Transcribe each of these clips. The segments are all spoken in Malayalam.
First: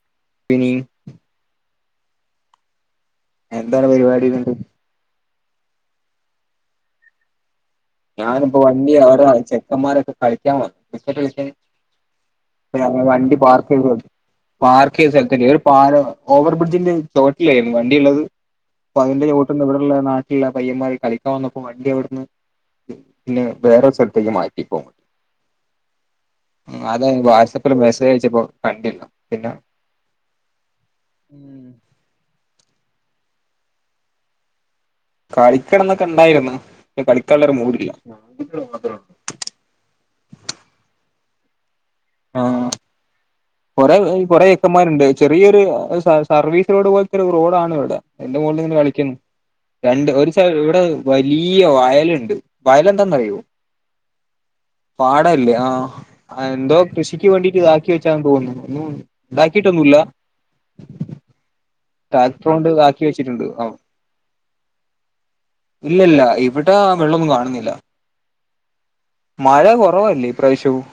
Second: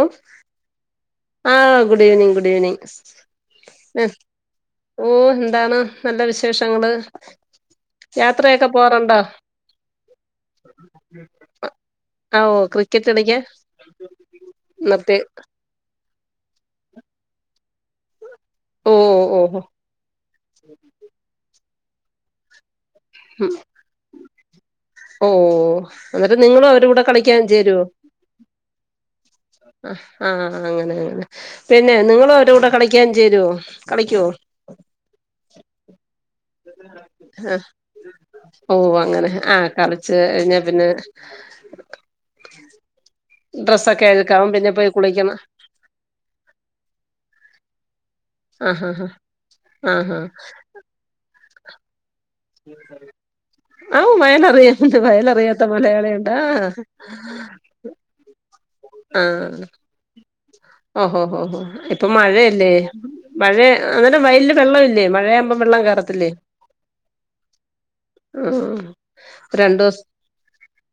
ഏ പിന്നീ ആഹ് ഗുഡ് ഈവനിംഗ് ഗുഡ് ഈവനിംഗ് എന്താണ് പരിപാടിന്നിട്ട് ഓ എന്താണ് നല്ല വിശേഷങ്ങള് ഞാനിപ്പോ യാത്രയൊക്കെ വണ്ടി പോവാറുണ്ടോ അവര ചെക്കന്മാരൊക്കെ കളിക്കാൻ വന്നു ക്രിക്കറ്റ് ആ ഓ കളിക്കാന് ക്രിക്കറ്റ് വണ്ടീ കളിക്കാൻ പാർക്ക് ചെയ്തു പാർക്ക് ചെയ്ത നിർത്തി സ്ഥലത്തിന് ഒരു പാലാ ഓവർ ബ്രിഡ്ജിന്റെ ചോട്ടിലായിരുന്നു വണ്ടി ഇള്ളത് ഓ അപ്പൊ അതിന്റെ ഓ ഓ ചോട്ടിന്ന് ഇവിടെള്ള നാട്ടിലുള്ള പയ്യന്മാര് കളിക്കാ വന്നപ്പൊ വണ്ടി അവിടുന്ന് പിന്നെ ഉം, വേറൊരു സ്ഥലത്തേക്ക് മാറ്റി ഓ എന്നിട്ട് നിങ്ങളും അവരൂടെ കൂടെ അതാ കളിക്കാൻ വാട്സആപ്പിൽ ചേരുമോ? മെസ്സേജ് അയച്ചപ്പോ കണ്ടില്ല പിന്നെ ആ അങ്ങനെ അങ്ങനെ, പിന്നെ നിങ്ങളും അവര്ടെ കൂടെ കളിക്കാൻ ചേരുവോ കളിക്കുവോ? കളിക്കണംന്നൊക്കെ ഇണ്ടായിരുന്ന് പ കളിക്കാൻള്ളരു മൂടില്ല. ഓ അങ്ങനെ ആ കളിച്ച് കഴിഞ്ഞാ പിന്നെ ആ കൊറേ ഡ്രസ്സൊക്കെ അഴുക്കാവും പിന്നെ പോയി കൊറേചെക്കന്മാരുണ്ട് കുളിക്കണം ചെറിയൊരു സ സർവീസ് റോഡ് പോൽത്തെ ഒരു റോ റോഡാണിവിടെ ഐന്റെ മുകളിലിങ്ങനെ ആഹാ ഹാ കളിക്കുന്നു രണ്ട് ആഹാ ആ ഒരു സൈഡിവിടെ വൈ ഈ വയലിൽ ആ വയലറിയാണ്ട് പാടല്ലേ വയലറിയാത്ത ആഹ് മലയാളിയുണ്ടോ? എന്തോ ഉം താക്കീട്ടൊന്നും ഇല്ല? ഓ ഹോ ഹോ ഹോ ഇപ്പൊ ട്രാക്ടറോണ്ട് മഴയല്ലേ ആക്കി വെച്ചിട്ടുണ്ട് മഴ ആ അന്നേരം വയലില് വെള്ളമില്ലേ മഴയാകുമ്പം വെള്ളം ഇല്ലില്ല കേറത്തില്ലേ ഇവിടെ വെള്ളൊന്നും കാണുന്നില്ല ആഹ് മഴ രണ്ടു ദിവസം കൊറവല്ലേ ഇപ്രാവശ്യവും,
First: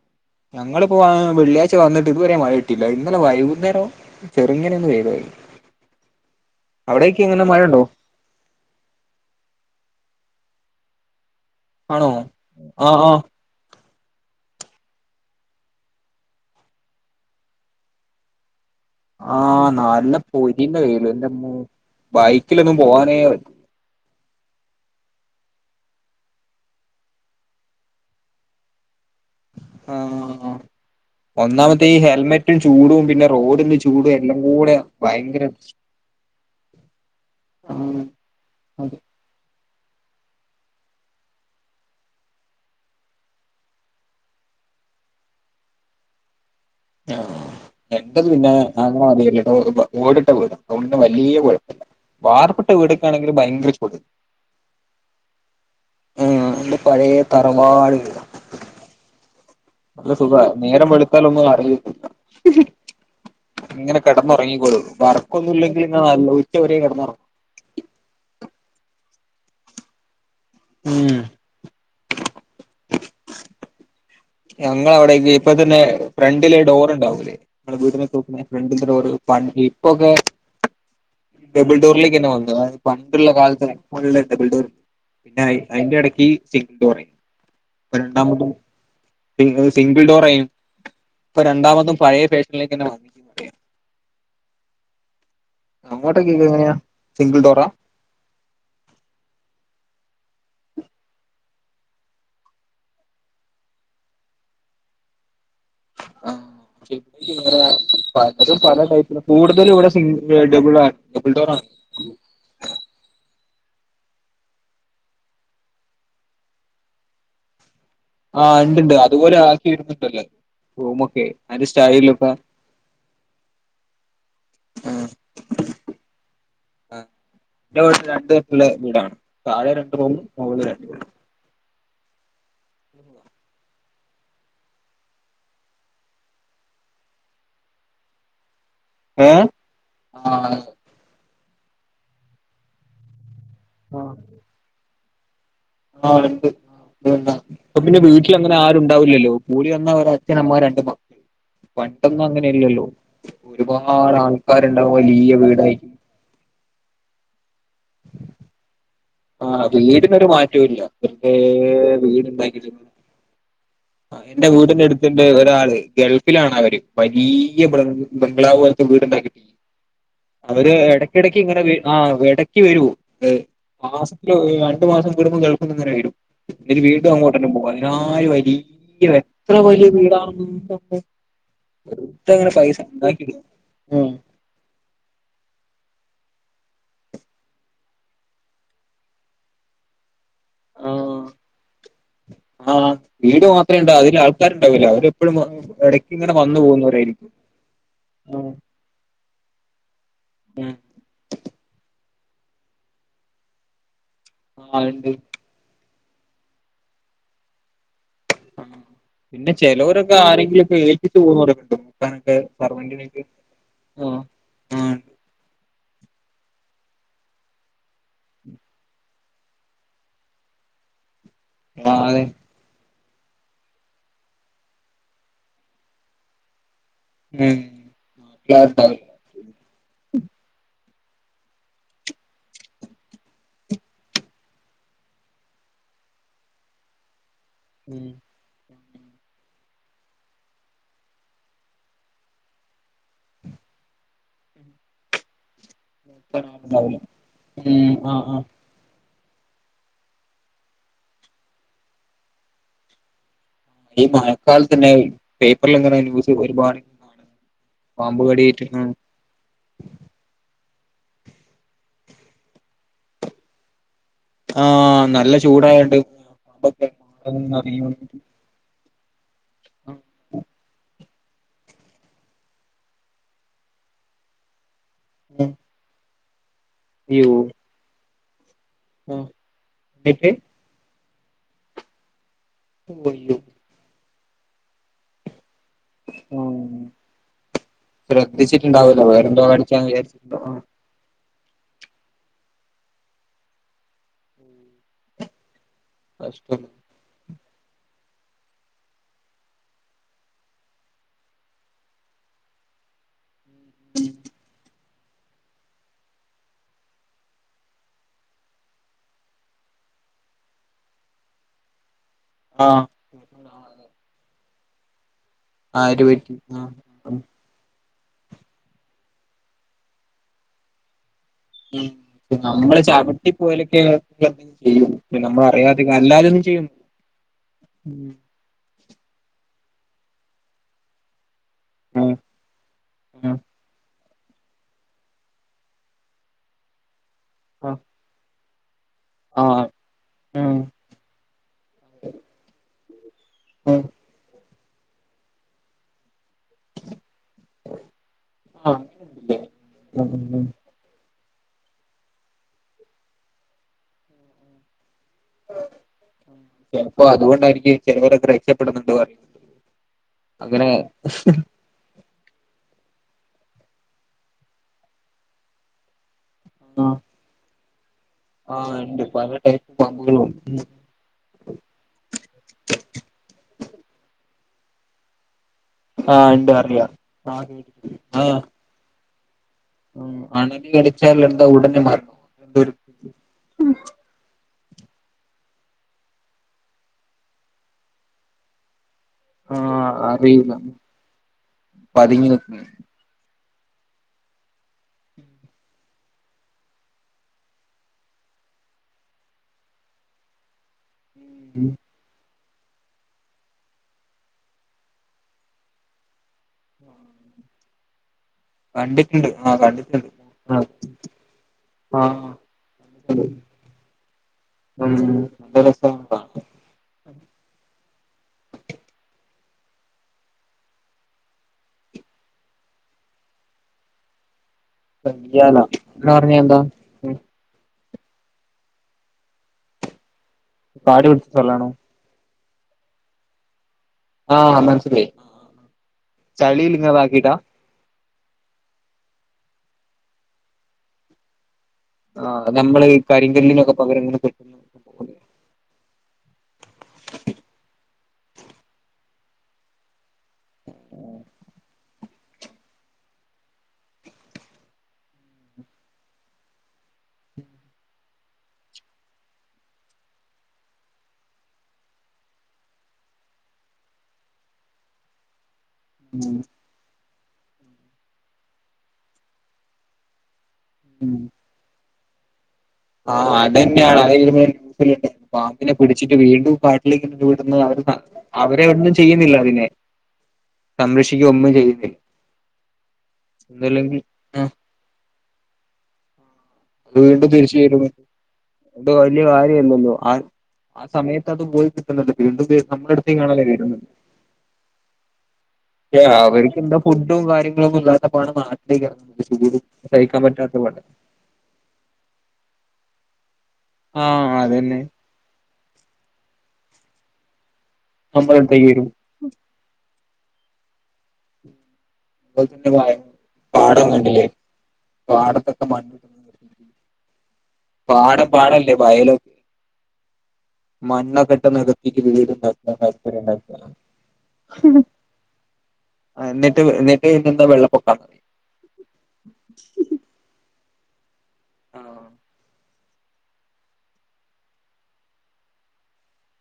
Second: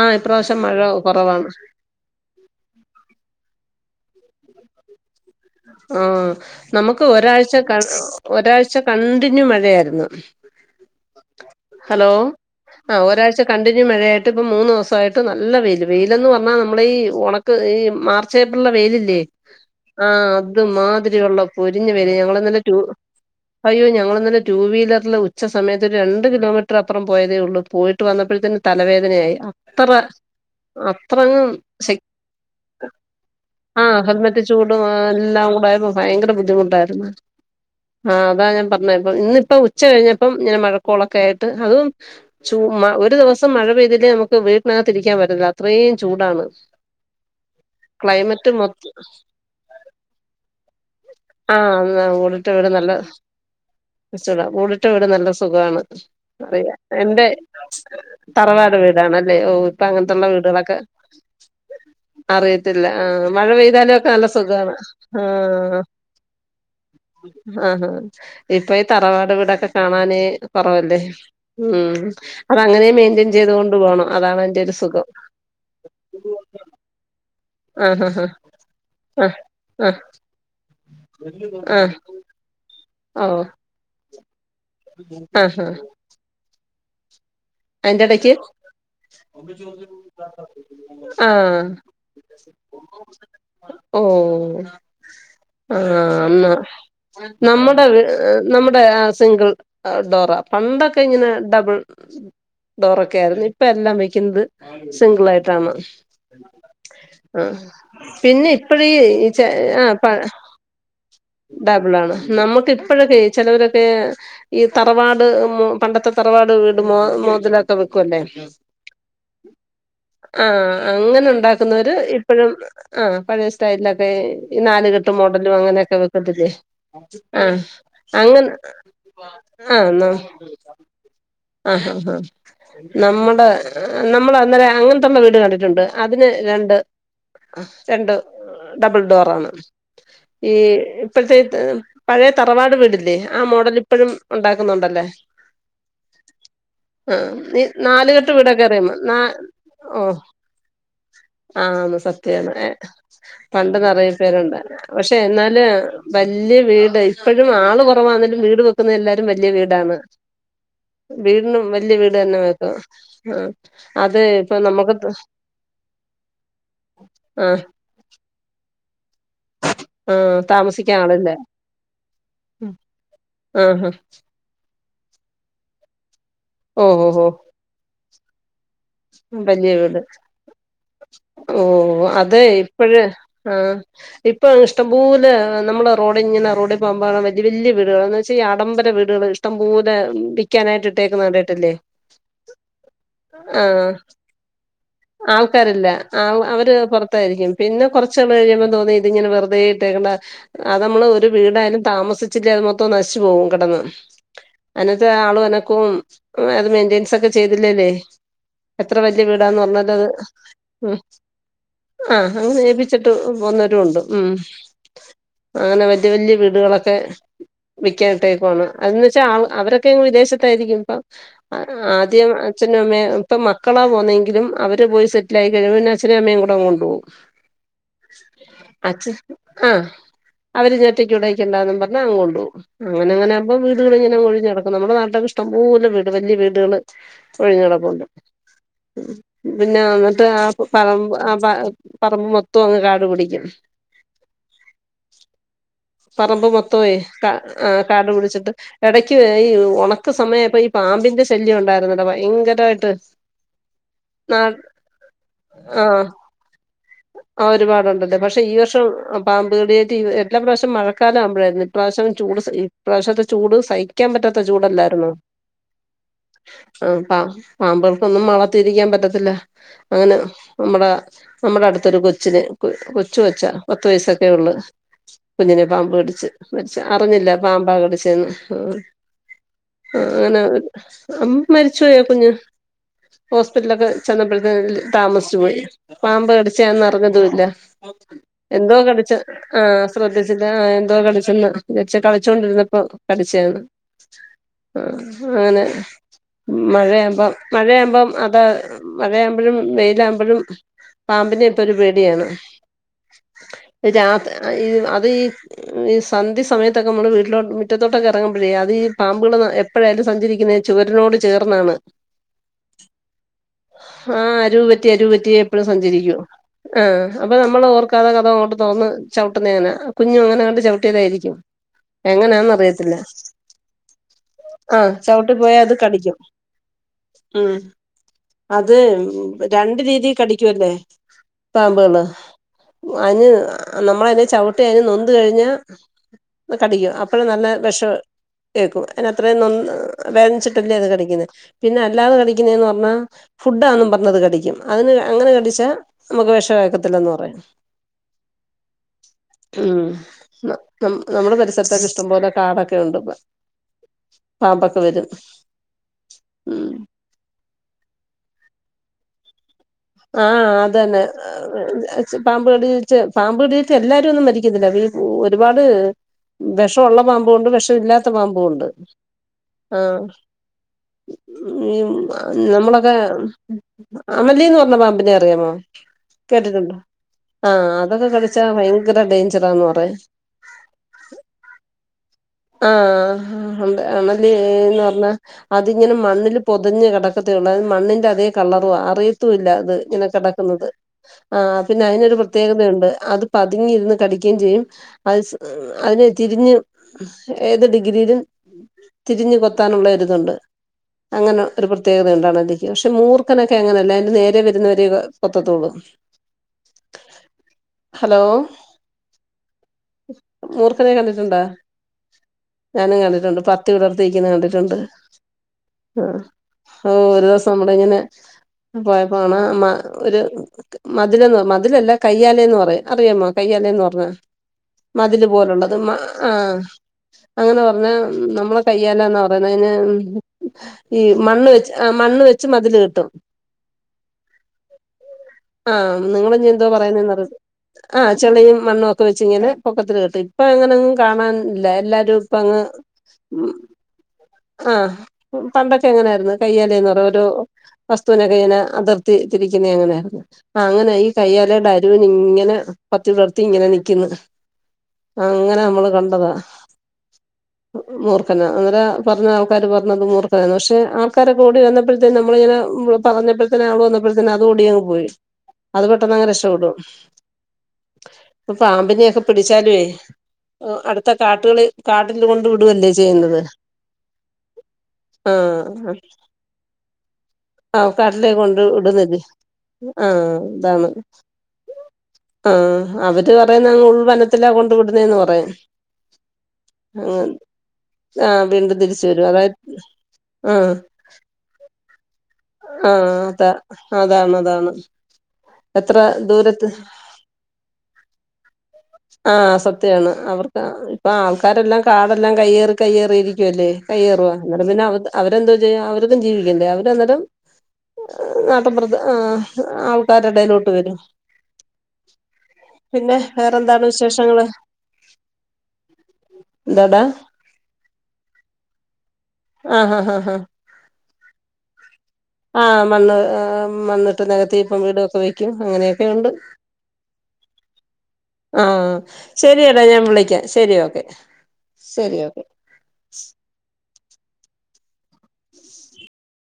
ആഹ് ഇപ്രാവശ്യം മഴ ഞങ്ങളിപ്പോ കുറവാണ് വെള്ളിയാഴ്ച വന്നിട്ട് ഇതുവരെ മഴ കിട്ടില്ല ഇന്നലെ വൈകുന്നേരം ചെറുങ്ങനെ ഒന്ന് പെയ്തുപോയി. ആ നമുക്ക് ഒരാഴ്ച മഴയുണ്ടോ ക ഒരാഴ്ച കണ്ടിന്യു മഴയാരുന്നു. ഹലോ ആണോ ആ ആഹ് ആഹ് ഒരാഴ്ച കണ്ടി ന്യു മഴയായിട്ട് ഇപ്പ മൂന്ന് ദിവസായിട്ട് നല്ല വെയില് വെയിലെന്ന് പറഞ്ഞാ നമ്മടെയീ ഉണക്ക്‌ ഈ മാർച്ചേ ള്ള വെയിലില്ലേ? ആഹ് ആ നാലിലെ അത് പൊരിന്റെ വെയില് മാതിരി ഉള്ള എന്റമ്മോ പൊരിഞ്ഞ വെയില് ഞങ്ങളിന്നലെ ടൂ, ബൈക്കിലൊന്നും പോവാനേ അയ്യോ ഞങ്ങളിന്നലെ ടൂവീലറില് ഉച്ച സമയത്ത് ഒരു രണ്ട് കിലോമീറ്റർ അപ്പുറം പോയതേ ഒള്ളൂ പോയിട്ട് വന്നപ്പഴത്തെന് തലവേദ ആ അത്രങ്ങും ഒന്നാമതെ ഈ ശക് ഹെൽമെറ്റും ചൂടും പിന്നെ റോഡിന്റെ ചൂടും എല്ലാം കൂടെ ടും അ ഭയങ്കര എല്ലാം കുടെയായപ്പോ ഭയങ്കര ബുദ്ധിമുട്ടാരുന്നു ആഹ് ആ അതാ ഞാൻ പറഞ്ഞെ അതെ പ്പ ഇന്നിപ്പ ഉച്ച കഴിഞ്ഞപ്പം ഇങ്ങനെ മഴക്കോളൊക്കെ ആയിട്ട് അതും ചൂ ഒരു ദിവസം മഴ പെയ്തില്ലേ നമ്മക്ക് വീട്ടിനകത്ത് ഇരിക്കാൻ പറ്റില്ല അത്രേം ചൂടാണ്. ആ എന്റെത് ക്ലൈമറ്റ് പിന്നെ മൊത്ത അങ്ങനെ മതില്ലട്ടോ പൊ ഓടിട്ട വീടാ വലിയ ആ കുഴപ്പല്ല ന്ന ഓടിട്ട വീട് വാർപ്പിട്ട നല്ല വീടൊക്കാണെങ്കിൽ ഭയങ്കര ചൂട് ചൂടാ ഓടിട്ട വീട് നല്ല സുഖമാണ്, ആഹ് നല്ല അറിയാം പഴയ എന്റെ തറവാട് വീടാ തറവാട് വീടാണല് ല്ലെ അ് നല്ല ഇപ്പങ്ങൻത്തെള്ള സുഖാ വീടുകളൊക്കെ നേരം വെളുത്താലൊന്നും അറിയില്ല അറിയത്തില്ല ആ മഴ ഇങ്ങനെ പെയ്താലൊക്കെ നല്ല സുഖാണ് കിടന്നുറങ്ങിക്കോളും ആ വർക്കൊന്നും ഇല്ലെങ്കിൽ ഇങ്ങനെ നല്ല ഉച്ച വരെ കിടന്നുറങ്ങും ആ ആ ഇപ്പൊ ഈ തറവാ ട് വീടൊക്കെ കാണാന് കൊറവല്ലേ ഉം ഉം അത് അങ്ങനെ മെയിന്റെയിൻ ചെയ്തൊണ്ട് പോണം. അതാണ് അയിന്റെ ഒരു സുഖം ഞങ്ങളവടെ വി ഇപ്പ തന്നെ ഫ്രണ്ടില് ഡോറ്ണ്ടാവൂല്ലേ നമ്മെ വീടിനെ ആഹ് തോക്കുന്ന ഫ്രണ്ടിലത്തെ ഡോർ ആഹ് ആഹ് ഇപ്പൊക്കെ ഡബിൾ ആഹ് ഡോറിലേക്ക്ന്നെ വന്നത് പണ്ടുള്ള ആഹ് ഓഹ് കാലത്തില ഡബിൾ ഡോർ പിന്നെ അതിന്റെ ഇടയ്ക്ക് ഡോറായി അതിന്റെ ഇടയ്ക്ക് സ സിംഗിൾ ഡോറ ആും ഇപ്പൊ ആഹ് രണ്ടാമത്തും പഴയ ഫേഷനിലേക്ക്ന്നെ വാങ്ങിക്ക ആ എന്നാ ഡോറാ നമ്മുടെ നമ്മുടെ സിംഗിൾ ഡോറ പണ്ടൊക്കെ ഇങ്ങനെ ഡബിൾ ഡോറൊക്കെ ആയിരുന്നു ഇപ്പ എല്ലാം വക്കുന്നത് സിംഗിൾായിട്ട് ആ ആഹ് പിന്നെ പലതും പല ഇപ്പഴീ ടൈപ്പ കൂടുതലും ഇവിടെ സിംഗി ഡബിൾണ് ഡബിൾ ആണ് നമ്മുക്ക് ഇപ്പഴൊ ചിലവരൊക്കെ ഈ തറവാട് പണ്ടത്തെ തറവാട് വീട് മോ മോതിലൊ വെക്കല്ലേ ആ ഉണ്ടുണ്ട് അതുപോലെ ആക്കി വരുന്നുണ്ടല്ലോ ആ റൂമൊക്കെ അങ്ങനെ അതിന്റെ ഉണ്ടാക്കുന്നവര് സ്റ്റൈലൊക്കെ ഇപ്പഴും ആ പഴയ സ്റ്റൈലിലൊക്കെ നാലുകെട്ട് മോഡലും അങ്ങനെയൊക്കെ പല്ലേ ആ ആഹ എന്റെ വീട് രണ്ട് അങ്ങനെ കെട്ടുള്ള വീടാണ് താഴെ ആഹ രണ്ട് എന്നാ റൂമും മുകളിൽ രണ്ട് റൂമും ആഹ ആ ആാ നമ്മുടെ നമ്മൾ അന്നേരം അങ്ങനത്തെ വീട് കണ്ടിട്ടുണ്ട് അതിന് രണ്ട് രണ്ട് ഡബിൾ ഏ ഡോറാണ് ആ ഈ ഇപ്പോഴത്തെ പഴയ തറവാട് വീടില്ലേ ആ മോഡൽ ഇപ്പഴും ഉണ്ടാക്കുന്നുണ്ടല്ലേ ആഹ ഉണ്ട് ആഹ് ഈ പിന്നെ നാലുകെട്ട് വീട്ടില അങ്ങനെ വീടൊക്കെ അറിയാമോ നാ ആരുുണ്ടാവില്ലല്ലോ കൂടി വന്നാ ഓ ഒരച്ഛനമ്മ രണ്ട് മക്കള് ആന്ന് പണ്ടൊന്നും സത്യാണ് അങ്ങനെല്ലല്ലോ പണ്ട് നിറയെ ഒരുപാട് പേരുണ്ട് ആൾക്കാരുണ്ടാവും പക്ഷെ വലിയ എന്നാല് വീടായിരിക്കും വല്യ വീട് ഇപ്പഴും ആള് കുറവാണെ ലും വീട് ന്ന എല്ലാരും വലിയ വീടാണ് വീടക്ക വീടിനും വല്യ വീട് തന്നെ വെക്കും ആഹ് അത് എന്റെ ഇപ്പൊ വീടിന്റെ നമുക്ക് അടുത്ത്ന്റെ ഒരാള് ഗൾഫിലാണ് അവര് ആഹ് വലിയ ബംഗ്ളാവ വീട് ഉണ്ടാക്കി ആഹ് അവര് താമസിക്കാൻ ആളില്ല ഇടക്കിടക്ക് ഇങ്ങനെ ആ ഇടക്ക് വരുവോ ഏ ആഹ് മാസത്തില് ഒരു രണ്ടു മാസം കൂടുമ്പം ഗൾഫിന്നി ങ്ങനെ വരും അവരെ ഓഹ് വീണ്ടും ഓഹ് ഓഹ് അങ്ങോട്ടന്നെ പോവാന ആ ആയുവരി വല്യ വീട് ഓ അതെ അങ്ങനെ പൈസ ഇപ്പഴെ ഉണ്ടാക്കിയെടുക്കും ആ ഉം ഇപ്പങ്ങിഷ്ടം പോലെ നമ്മടെ റോഡിങ്ങനെ റോഡി പോകുമ്പം വലിയ വീടുകളെ എന്നു വച്ചാൽ ഈ ആഡംബര വീടുകളെ ഇഷ്ടം പോലെ വിക് ക്കാനായിട്ട് ഇട്ടേക്കുന്ന ആഹ് കണ്ടിട്ടില്ലേ ആഹ് വീട് ആ മാത്രേ ഉണ്ടാവൂ അതില് ആൾക്കാരുണ്ടാവൂല അവരെപ്പോഴും ആൾക്കാരില്ല ഇടയ്ക്ക് ആ ഇങ്ങനെ വന്നു അവര് പൊ പോകുന്നവരായിരിക്കും റത്തായിരിക്കും പിന്നെ കൊറച്ചാളു ആഹ് കഴിയുമ്പം തോന്നി ഇതിങ്ങനെ വെറുതെ ഇട്ടേക്കണ്ട ഉം അതമ്മള് ഒരു വീടായാലും താ താമസിച്ചില്ലേ അതു മൊത്തോം നശിച്ചുപോവും കെടന്ന് ആഹ് അനത്തെ ഉണ്ട് ആളും അനക്കവും ആ അത് മെയിന്റനൻസ് ഒക്കെ ചെയ്തില്ലേലേ ആഹ് എത്ര വലയ പിന്നെ വീടാന്ന് പറഞ്ഞാലുമതെ ചിലവരൊക്കെ ആരെങ്കിലുമൊക്കെ ഏൽപ്പിച്ചു പോകുന്നവരൊക്കെ ഉണ്ട് ആ നോക്കാനൊക്കെ അങ്ങനെ ഏ പ്പിച്ചിട്ട്. സർവന്റിനൊക്കെ പോന്നോരുമുണ്ട് ആഹ് ഉം ആഹ് അങ്ങനെ വല്യ വല്യ വീടുകളൊക് ഒക്കെ വിക്കാനിട്ടേക്കുവാന്നെ അതെന്ന് വെച്ചാൽ അവരൊക്കെങ്ങ് വിദേശത്തായിരിക്കും ഇപ്പം അതെ ആദ്യം അച്ഛനുമമ്മേം ഇപ്പം മക്കളാ പോന്നെങ്കിലും അവര് പോയി സെറ്റിലായി കഴുമ്പം പിന്നെ അച്ഛനേം അമ്മേം കൂടങ്ങു കൊണ്ടു പോം ഉം നാട്ടിലാരുണ്ടാവില്ല അഛ ആ അവര് ജ ഒറ്റക്കിവിടെ നിക്കണ്ടാന്നും പറഞ്ഞങ്ങ് കൊണ്ട് പോവും അങ്ങനങ്ങനാവുമ്പ വീടുകളി ങ്ങനെ ഒഴിഞ്ഞു കിടക്കും നമ്മുടെ നാട്ടിലൊക്കെ ഇഷ്ടം പോലെ വീട് വല്യ വീടുകളെ ഒഴിഞ്ഞു കിടപ്പുണ്ട് ഉം പിന്നെ എന്നിട്ട് ആ പറമ്പ് ആ പറമ്പ് മൊത്തം അങ്ങ് കാട് പിടിക്കും പറമ്പ്മൊത്തമേ ണ്ടാവില്ല. ആ ഉം കാടു ആഹ് ആഹ് പിടിച്ചിട്ട് ഇടയ്ക്ക് നി ഈ ഒണക്കു സമയപ്പൊ ഈ പാമ്പിന്റെ ശല്യം ഉണ്ടായിരുന്നെടാ ഭയങ്കരായിട്ട് ഈ ആ മഴക്കാലത്തന്നെ പേപ്പറിലിങ്ങനെ ന്യൂസ് ഒരുപാട് ആ ഒരുപാടുണ്ടല്ലേ പാമ്പ് പക്ഷെ ഈ കടിയേറ്റ് വർഷം ഉം പാമ്പു കടിയേറ്റ് എല്ലാ പ്രാവശ്യോം മഴക്കാലം ആവുമ്പോഴായിരുന്നു ഇ പ്രാവശ്യം ചൂട് ഇപ്രാവശ്യത്തെ ചൂട് സഹിക് ക്കാൻ പറ്റാത്ത ആഹ് ചൂടല്ലാരുന്നോ നല്ല ചൂടായോണ്ട് പാമ്പൊക്കെ ഉം ആ പാമ്പുകൾക്കൊന്നും മാളത്തിലിരിക്കാൻ പറ്റാത്ത അല്ല അങ്ങനെ നമ്മടെ നമ്മുടെ അടുത്തൊരു കൊച്ചിന് കൊച്ചു കൊച്ചാ പത്ത് വയസൊക്കെ ഉള്ളു കുഞ്ഞിനെ പാമ്പ് കടിച്ച് മരിച്ചെ അറിഞ്ഞില്ല അയ്യോ പാമ്പാ കടിച്ചേന്ന് ആഹ് എന്നിട്ട് അങ്ങനെ മരിച്ച പോയോ ആ കുഞ്ഞെ അയ്യോ ഹോസ്പിറ്റലിലൊക്കെ ചെന്നപ്പേഴത്തിലെ താമസിച്ചു പോയി പാമ്പ് ആഹ് കടിച്ചാന്നർഞ്ഞതുല്ല എന്തോ ശ്രദ്ധിച്ചിട്ടുണ്ടാവൂല കടിച്ച് വേറെന്തോ കടിച്ചാന്ന് വിചാരിച്ചിട്ടുണ്ടാവും ആ ആഹ് എന്ത കളിച്ചച്ച കളിച്ചൊണ്ടിരുന്നപ്പോ കടിച്ചയാണ് അങ്ങനെ കഷ്ടല്ലേ മഴയഅപ്പാം മഴയാുമ്പം അതാ മഴയാുമ്പോഴും വെയിലാുമ്പോഴും പാമ്പിനൊപ്പ ഒരു പേടിയാണ് രാതി അത് ഈ ഈ സന്ധ്യ സമയത്തൊക്കെ നമ്മള് വീട്ടിലോ മുറ്റത്തോട്ടൊക്കെ ഇറങ്ങുമ്പോഴേ അത് ഈ പാമ്പുകൾ എപ്പോഴായാലും സഞ്ചരിക്കുന്നേ ചുവരനോട് ചേർന്നാണ് ആഹ് ആഹ [unintelligible] [unintelligible] എപ്പഴും ആഹ് അയിന് സഞ്ചരിക്കോ പറ്റി ആ അപ്പ നമ്മള് ഓ കഥ കഥങ്ങോട്ട് തോന്ന ചൗട്ടുന്നേന്ന് കുഞ്ഞ് അങ്ങനാണ്ട് പൗട്ട്യതായിരിക്കും. ഉ നമ്മള് ചവിട്ടി പോലൊക്കെ എന്ത ആ ചെയ്യും ചവിട്ടി നമ്മൾ പോയാ അത് അറിയാതെ കടിക്കും അല്ലാതെൊന്നും ചെയ്യില്ല ഇത് രെണ്ട്‌ രീതി കടിക്കുംല്ലേ പാമ്പുകള് അന് ഉം നമ്മള അതിനെ ചവിട്ടി അന് നൊന്തു കഴിഞ്ഞ കടിക്കും അപ്പോൾ നല്ല ആഹ് വിഷം എക് വ അയിന് അത്രയും നൊന് ആഹ് ഉം വേദനിച്ചിട്ടില്ലേ അത് കടിക്കുന്ന പിന്നെ അല്ലാതെ കടിക്കുന്നതെന്ന് പറഞ്ഞാ ഉം ഫുഡആണെന്നും പറഞ്ഞത് കടിക്കുന്ന അതി അങ്ങനെ കടിച്ചാ നമുക്ക് വിഷംഎക്കത്തില്ലന്ന് പറയാം ആഹ് അങ്ങനെണ്ട്ല്ലേ ഉം ഉം നമ്മുടെ പരിസരത്തൊക്കെ ഇഷ്ടംപോലെ കാടൊക്കെ ഉണ്ട് പാമ്പൊക്കെ വരും ഉം ചിലപ്പോ അതുകൊണ്ടായിക്ക് ചിലവരൊക്കെ രക്ഷപെട്ടുന്നുണ്ട് പറ ആ അതന്നെ പാമ്പ് കടിച്ച് പാമ്പ് കിടിട്ട് എല്ലാരും ഒന്നും മരിക്കുന്നില്ല ഒരുപാട് വെഷ ആഹ് ഒള്ള പാമ്പും ഉണ്ട് വെഷം ട്ടും ഇല്ലാ ത്തമോൻ പോവ്ണ്ട് ആഹ് ഉണ്ട് പല ടൈപ്പ് ആ പാമ്പുകളും ഈ അ നമ്മളൊക്കെ അണലി എന്ന് പർ ന്ന പാമ്പിനെ അറിയാമോ ആഹ് ഉണ്ട് കേട്ടിട്ടുണ്ടോ അറിയാം ആ അതൊക്കെ കടിച്ചാ ഭയങ്കര ഡൈൻ ആ അണലി കടിച്ചാൽ എന്താ ഉടനെ മര ആ ഉണ്ട് അണലിയെ ഹ് ന്ന് പറഞ്ഞാ അതിങ്ങനെ മണ്ണില് പൊതഞ്ഞ് കിടക്കത്തേ ഒള്ളു മണ്ണിന്റെ അതേ കളറുവാ അറി ത്തു ഇല്ല അത് ആഹ് ഇങ്ങനെ അറിയില്ല കെടക്കുന്നത് ആ പിന്നെ അതിനൊരു പതുങ്ങി നിക്കുന്നെ പ്രത്യേകതയുണ്ട് അത് പതുങ്ങി ഇരുന്ന് കടിക്കെ ചെയ്യും അയ്സ് അതിനെ തിരിഞ്ഞ് ഏത് ഡിഗ്രിയിലും തിരിഞ്ഞു കൊത്താനുള്ളരു ഇത്ണ്ട് അങ്ങനെ ഉം ഒരു പ്രത്യേകത ഇണ്ട് അണലി പക്ഷെ മൂർഖനൊക്കെ അങ്ങനെ അല്ല അതിന്റെ നേരെ വരുന്നവരെ കൊത്തത്തോള്ളു ഹലോ കണ്ടിട്ടുണ്ട് ആഹ് കണ്ടിട്ടുണ്ട് ആഹ് മൂർഖനെ കണ്ടിട്ടുണ്ടോ ആഹ് ഞാനും കണ്ടിട്ടുണ്ട് പത്തി വിടർത്തി നിക്കിന്നെ കണ്ടിട്ടുണ്ട് ഉം നല്ല രസാണ് കാണാൻ ആ ഒരു ദിവസം നമ്മൾ ഇങ്ങനെ പോയപ്പ അണ മ ഒര് മതിലെന്ന് മതിലല്ല കയ്യാലേന്ന് പറയും അറിയാമോ കയ്യാലേന്ന് പർഞ്ഞാ മതില് കയ്യാല പോലുള്ളത് മ എന്ന് ആ പറഞ്ഞ എന്താ അങ്ങനെ പർഞ്ഞാ നമ്മൾ കയ്യാലാന്നാ പറയുന്നെ അതിന് ഈ കാട് പിടിച്ച മണ്ണ് സ്ഥലാണോ വെച്ച് അ മണ്ണ് വെ ച്ച് മതില് കെട്ടും ആ മനസ്സിലയി ആഹ് ചളിയിലിങ്ങനെ താക്കീട്ടാ ആ ചെളിയും മണ്ണും ഒക്കെ വെച്ചിങ്ങനെ പൊക്കത്തില് കെട്ടും ഇപ്പ അങ്ങനെയൊന്നും കാണാൻ ഇല്ല എല്ലാരും ആഹ് ഇപ്പങ്ങ് നമ്മള് ഈ കരിങ്കല്ലിനൊക്കെ പകരം ഇങ്ങനെ കെട്ടുന്ന ആ പണ്ടൊക്കെ അങ്ങനായ്രുന്നു കയ്യാലേന്ന് പറയും ഒരു വസ്തുവിനൊക്കെ ഇങ്ങനെ അതിർത്തി തിരിക്കിന്നെ അങ്ങനെ ആർന്നു ആ അങ്ങന ഈ കയ്യാലെടെ അരുവിന് ഇങ്ങനെ പത്തിവിടർത്തി ഇങ്ങനെ നിക്കിന്ന് അങ്ങനെ നമ്മൾ കണ്ടതാ മൂർഖനാ അന്നേര പറഞ്ഞ ആൾക്കാര് പറഞ്ഞു അത് മൂർഖനാന്ന് പക്ഷെ ആൾക്കാരൊക്കെ ഓടി വന്നൾപ്പഴ്ത്തേനും നമ്മളിങ്ങനെ ഉ പറഞ്ഞഴ്പ്പത്തേനെ ആള് വന്നൾപ്പഴ്ത്തേന് അത് ഓടി അങ്ങ് പോയി അത് പെട്ടെന്നങ്ങ് ഉം രക്ഷപ്പെടും പ്പ പാമ്പിനെയൊക്കെ പിടിച്ചാലുവെ എ് അട് ത്തെ ഉം കാട്ടുകളി കാട്ടിൽ കൊണ്ട് വി ഇടുവല്ലേ ആഹ് ചെയ്യ്ന്നത് അതന്നെയാണ് അത് ആ പാമ്പിനെ പിടിച്ചിട്ട് വീണ്ടും കാട്ടിലേക്ക് വിടുന്നത് ആ അവര് കാട്ടിലേ കൊണ്ട് അവരൊന്നും വിടുന്നത് ചെയ്യുന്നില്ല അതിനെ ആ ഇതാണ് സംരക്ഷിക്കുക ഒന്നും ചെയ്യുന്നില്ല ആ അവര് പറയുന്നെ അങ്ങ് ഒന്നുല്ലെങ്കിൽ ഉൾവനത്തിലാ ആഹ് കൊണ്ട് വിടുന്നേന്ന് പറയും അത് വീണ്ടും തിരിച്ചു വരും ആഹ് വീണ്ടും അത് തിരിച്ചു വല്യ വരും അതായത് കാര്യല്ലല്ലോ അ ആഹ് ആ സമയത്ത് അത് പോയി കിട്ടുന്നുണ്ട് വീണ്ടും വീണ്ടും ആഹ് നമ്മെടുത്തേക്ക് ആണല്ലോ അതാ വെരുന്നത് അതാണ് അതാണ് എത്ര അവർക്ക് ദൂരത്ത് എന്തോ ഫുഡും കാര്യങ്ങളൊന്നും ഇല്ലാത്തപ്പാണ് നാട്ടിലേക്ക് ആഹ് [unintelligible] സത്യാണ് സഹിക്കാൻ പറ്റാത്ത അവർക്ക് പാടെ ഇപ്പൊ ആൾക്കാരെല്ലാം കാടെല്ലാം കയ്യേറി കയ്യേറിയിരി ക്കുവല്ലേ കയ്യേറുവ ആഹ് അന്നരംപിന്നെ അതന്നെ പിന്നെ അവത് അവരെന്തോ ന്തെ അവരൊന്നും ജീവിക്കണ്ടേ അവര് അന്നരം നമ്മള അടുത്തേക്ക് വരും നാട്ടമ്പ്രത്ത് ആഹ് ആൾ ആര് എടയിലോട്ട് വരും പിന്നെ [unintelligible] വേറെന്താണ് പാടം കണ്ടില്ലേ വിശേഷങ്ങള് പാടത്തെ [unintelligible] എന്താടാ പാടം പാടല്ലേ വയലൊക്കെ ആഹ് ആഹ് ആഹ് ആഹ് മണ്ണൊക്കെ നികത്തിട്ട് ആഹ് വീട്ണ്ടാക്ക മണ്ണ് മണ്ണിട്ട് നികത്തി ഇപ്പം [unintelligible] വീടൊക്കെ വെക്കും അങ്ങനെയൊക്കെയുണ്ട് എന്നിട്ട് എന്നിട്ട് എന്താ വെള്ളപ്പൊക്ക ആഹ് ശരിയെടാ ഞാൻ വിളിക്കാം ശരി ഓക്കെ ശരി ഓക്കെ